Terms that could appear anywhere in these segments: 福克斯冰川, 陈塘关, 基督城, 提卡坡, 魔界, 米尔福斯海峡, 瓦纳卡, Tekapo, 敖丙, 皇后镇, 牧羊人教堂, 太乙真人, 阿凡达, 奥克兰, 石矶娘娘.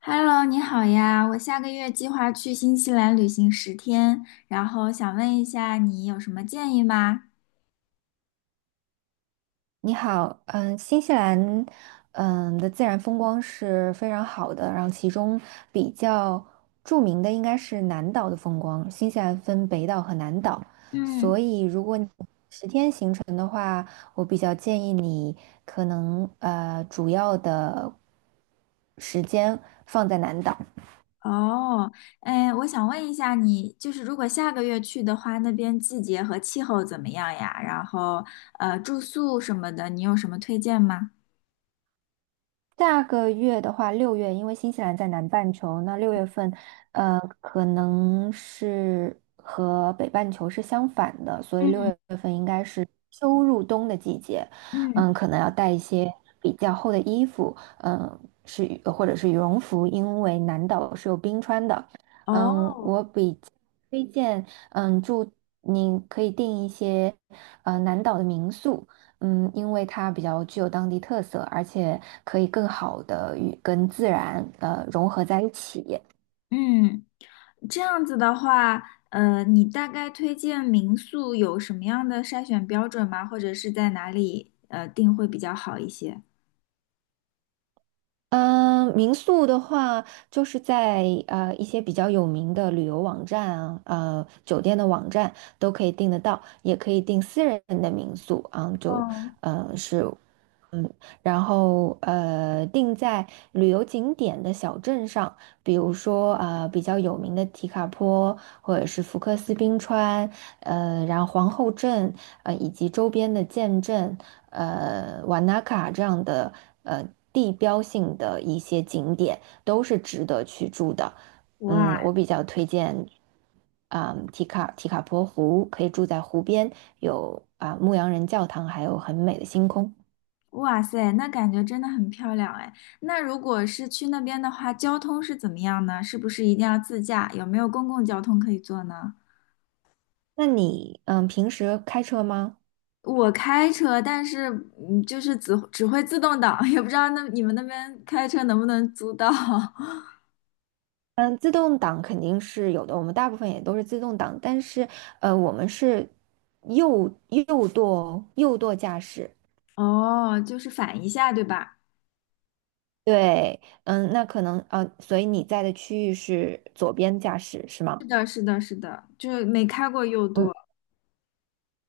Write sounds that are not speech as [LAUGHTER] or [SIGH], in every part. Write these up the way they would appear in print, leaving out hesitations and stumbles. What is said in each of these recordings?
Hello，你好呀！我下个月计划去新西兰旅行10天，然后想问一下你有什么建议吗？你好，新西兰，自然风光是非常好的，然后其中比较著名的应该是南岛的风光。新西兰分北岛和南岛，嗯，所以如果你十天行程的话，我比较建议你可能主要的时间放在南岛。哦，哎，我想问一下你，就是如果下个月去的话，那边季节和气候怎么样呀？然后，住宿什么的，你有什么推荐吗？下个月的话，六月，因为新西兰在南半球，那六月份，可能是和北半球是相反的，所以六嗯月份应该是秋入冬的季节，嗯，可能要带一些比较厚的衣服，嗯，是或者是羽绒服，因为南岛是有冰川的。哦，推荐，嗯，住你可以订一些南岛的民宿，嗯，因为它比较具有当地特色，而且可以更好的与跟自然融合在一起。嗯，这样子的话，你大概推荐民宿有什么样的筛选标准吗？或者是在哪里订会比较好一些？嗯，民宿的话，就是在一些比较有名的旅游网站啊，酒店的网站都可以订得到，也可以订私人的民宿啊，就哦，是。嗯，然后定在旅游景点的小镇上，比如说比较有名的提卡坡，或者是福克斯冰川，呃，然后皇后镇，以及周边的建镇，瓦纳卡这样的呃地标性的一些景点，都是值得去住的。哇嗯，我比较推荐，啊、提卡坡湖可以住在湖边，有啊、牧羊人教堂，还有很美的星空。哇塞，那感觉真的很漂亮哎。那如果是去那边的话，交通是怎么样呢？是不是一定要自驾？有没有公共交通可以坐呢？那你嗯，平时开车吗？我开车，但是就是只会自动挡，[LAUGHS] 也不知道那你们那边开车能不能租到。[LAUGHS] 嗯，自动挡肯定是有的，我们大部分也都是自动挡，但是我们是右舵驾驶。哦，就是反一下，对吧？对，嗯，那可能所以你在的区域是左边驾驶是是吗？的，是的，是的，就是没开过又嗯。多。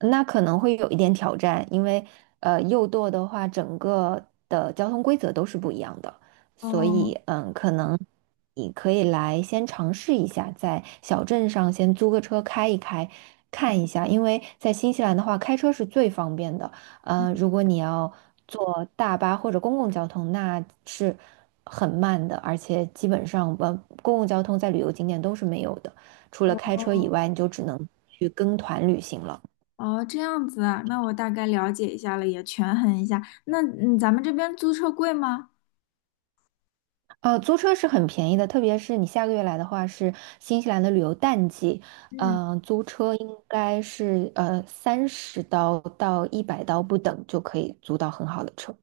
那可能会有一点挑战，因为右舵的话，整个的交通规则都是不一样的，所哦，以嗯，可能你可以来先尝试一下，在小镇上先租个车开一开，看一下，因为在新西兰的话，开车是最方便的。如果你要坐大巴或者公共交通，那是很慢的，而且基本上公共交通在旅游景点都是没有的，除了开车以哦，外，你就只能去跟团旅行了。哦，这样子啊，那我大概了解一下了，也权衡一下。那咱们这边租车贵吗？租车是很便宜的，特别是你下个月来的话，是新西兰的旅游淡季，嗯，租车应该是30刀到100刀不等就可以租到很好的车。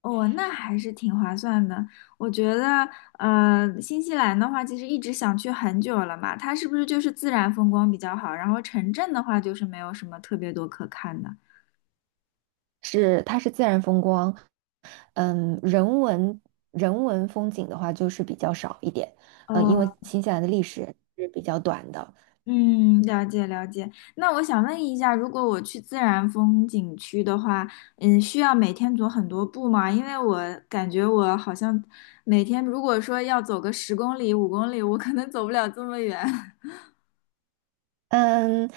哦，那还是挺划算的。我觉得，新西兰的话，其实一直想去很久了嘛，它是不是就是自然风光比较好？然后城镇的话，就是没有什么特别多可看的。是，它是自然风光，嗯，人文风景的话就是比较少一点，嗯，因为哦，新西兰的历史是比较短的。嗯，了解了解。那我想问一下，如果我去自然风景区的话，需要每天走很多步吗？因为我感觉我好像每天如果说要走个10公里、5公里，我可能走不了这么远。[LAUGHS] 嗯，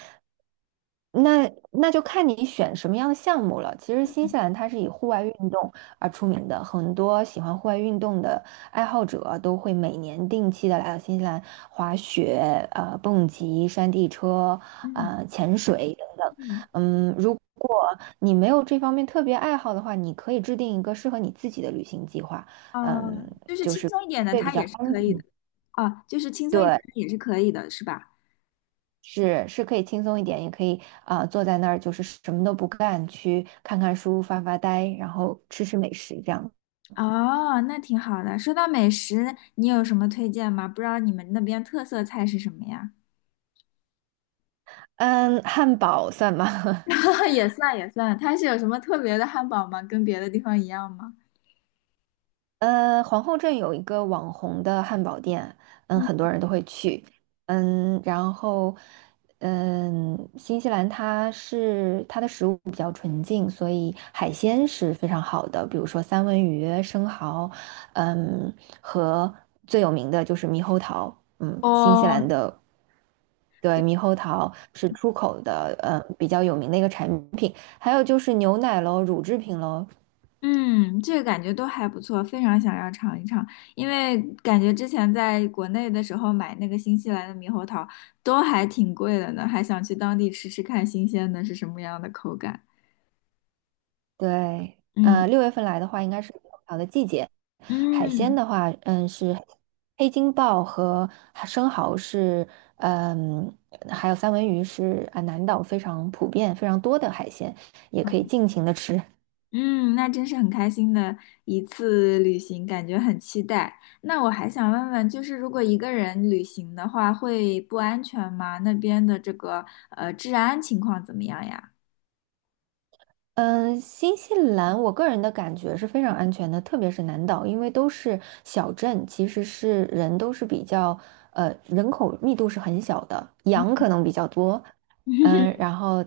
那那就看你选什么样的项目了。其实新西兰它是以户外运动而出名的，很多喜欢户外运动的爱好者啊都会每年定期的来到新西兰滑雪、蹦极、山地车、嗯潜水等等。嗯，嗯，如果你没有这方面特别爱好的话，你可以制定一个适合你自己的旅行计划。嗯，哦，就是就轻是松一点的，会比它较也是安可以的。全。哦，就是轻松一点对。的也是可以的，是吧？是是可以轻松一点，也可以啊、坐在那儿就是什么都不干，去看看书、发发呆，然后吃吃美食这样。哦，那挺好的。说到美食，你有什么推荐吗？不知道你们那边特色菜是什么呀？嗯，汉堡算吗？[LAUGHS] [LAUGHS] 也算也算，它是有什么特别的汉堡吗？跟别的地方一样吗？皇后镇有一个网红的汉堡店，嗯，嗯，很多人都会去。嗯，然后嗯，新西兰它是它的食物比较纯净，所以海鲜是非常好的，比如说三文鱼、生蚝，嗯，和最有名的就是猕猴桃。嗯，新西兰哦，的对，对，猕猴桃是出口的，比较有名的一个产品。还有就是牛奶喽，乳制品喽。嗯，这个感觉都还不错，非常想要尝一尝，因为感觉之前在国内的时候买那个新西兰的猕猴桃都还挺贵的呢，还想去当地吃吃看新鲜的是什么样的口感。对，嗯六月份来的话，应该是猕猴桃的季节。海鲜嗯。的话，嗯，是黑金鲍和生蚝是，嗯，还有三文鱼是啊，南岛非常普遍、非常多的海鲜，也可以尽情的吃。嗯，那真是很开心的一次旅行，感觉很期待。那我还想问问，就是如果一个人旅行的话，会不安全吗？那边的这个治安情况怎么样呀？嗯，新西兰，我个人的感觉是非常安全的，特别是南岛，因为都是小镇，其实是人都是比较，人口密度是很小的，羊嗯 可能比较多，嗯，[LAUGHS] 然后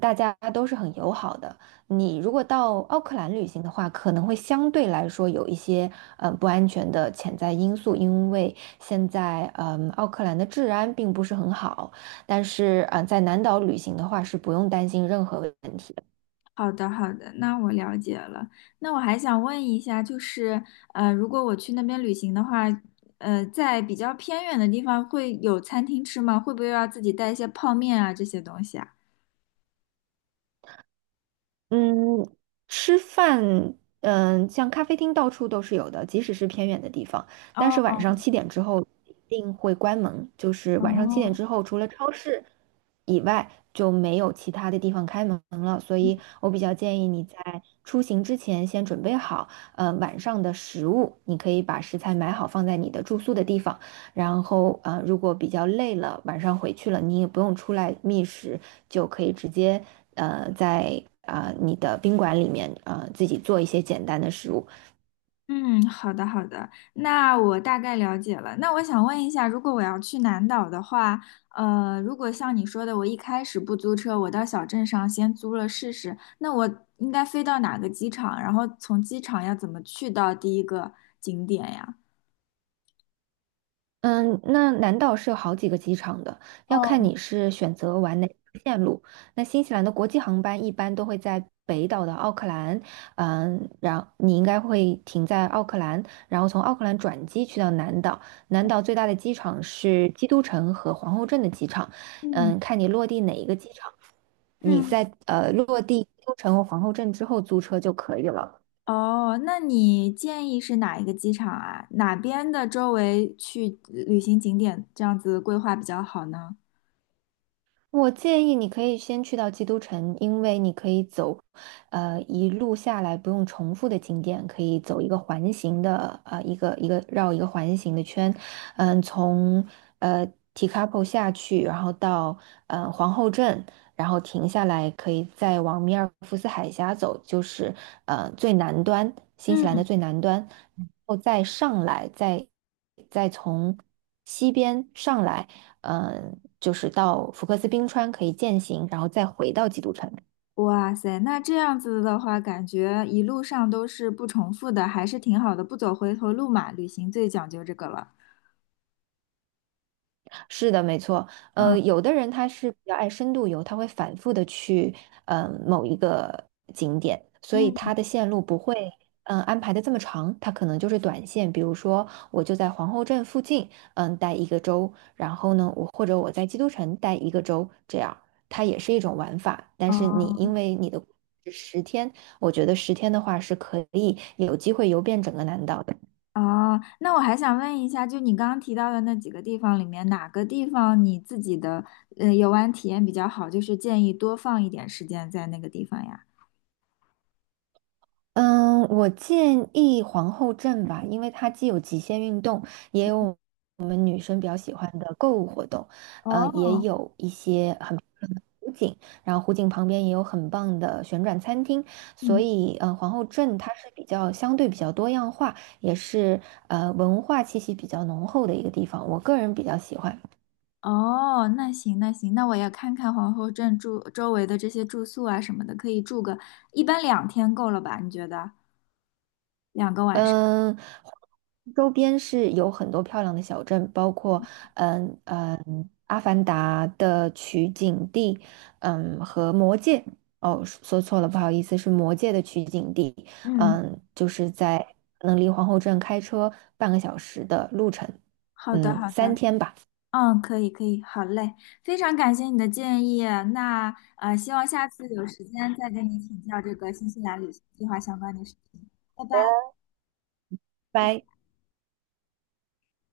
大家都是很友好的。你如果到奥克兰旅行的话，可能会相对来说有一些，不安全的潜在因素，因为现在，嗯，奥克兰的治安并不是很好，但是，在南岛旅行的话是不用担心任何问题。好的，好的，那我了解了。那我还想问一下，就是如果我去那边旅行的话，在比较偏远的地方会有餐厅吃吗？会不会要自己带一些泡面啊这些东西啊？嗯，吃饭，嗯，像咖啡厅到处都是有的，即使是偏远的地方。但是哦晚上七点之后一定会关门，就是晚上七哦，点之后，除了超市以外，就没有其他的地方开门了。所以我比较建议你在出行之前先准备好，晚上的食物，你可以把食材买好放在你的住宿的地方。然后如果比较累了，晚上回去了，你也不用出来觅食，就可以直接在啊、你的宾馆里面啊自己做一些简单的食物。嗯，好的好的，那我大概了解了。那我想问一下，如果我要去南岛的话，如果像你说的，我一开始不租车，我到小镇上先租了试试，那我应该飞到哪个机场？然后从机场要怎么去到第一个景点呀？嗯，那南岛是有好几个机场的，要看哦，你是选择玩哪个线路。那新西兰的国际航班一般都会在北岛的奥克兰，嗯，然后你应该会停在奥克兰，然后从奥克兰转机去到南岛。南岛最大的机场是基督城和皇后镇的机场，嗯嗯，看你落地哪一个机场，你嗯，在落地基督城和皇后镇之后租车就可以了。哦，那你建议是哪一个机场啊？哪边的周围去旅行景点这样子规划比较好呢？我建议你可以先去到基督城，因为你可以走，一路下来不用重复的景点，可以走一个环形的，一个绕一个环形的圈，嗯，从呃 Tekapo 下去，然后到皇后镇，然后停下来，可以再往米尔福斯海峡走，就是最南端，新西兰的嗯。最南端，然后再上来，再从西边上来。嗯，就是到福克斯冰川可以践行，然后再回到基督城。哇塞，那这样子的话，感觉一路上都是不重复的，还是挺好的，不走回头路嘛。旅行最讲究这个了。是的，没错。嗯，有的人他是比较爱深度游，他会反复的去某一个景点，所以嗯，他的线路不会嗯、安排的这么长，他可能就是短线。比如说，我就在皇后镇附近嗯、待一个周，然后呢，我或者我在基督城待一个周，这样它也是一种玩法。但是哦，你因为你的十天，我觉得十天的话是可以有机会游遍整个南岛的。哦，那我还想问一下，就你刚刚提到的那几个地方里面，哪个地方你自己的游玩体验比较好？就是建议多放一点时间在那个地方呀。嗯，我建议皇后镇吧，因为它既有极限运动，也有我们女生比较喜欢的购物活动，也哦，有一些很湖景，然后湖景旁边也有很棒的旋转餐厅，所嗯，以，皇后镇它是比较相对比较多样化，也是文化气息比较浓厚的一个地方，我个人比较喜欢。哦，那行那行，那我也看看皇后镇住周围的这些住宿啊什么的，可以住个一般2天够了吧？你觉得？嗯，周边是有很多漂亮的小镇，包括嗯嗯《阿凡达》的取景地，嗯和《魔界》哦，说错了，不好意思，是《魔界》的取景地。嗯。嗯，就是在可能离皇后镇开车半个小时的路程，好的，嗯，好的，3天吧。嗯，可以，可以，好嘞，非常感谢你的建议。那希望下次有时间再跟你请教这个新西兰旅行计划相关的事情。拜拜，拜拜。拜。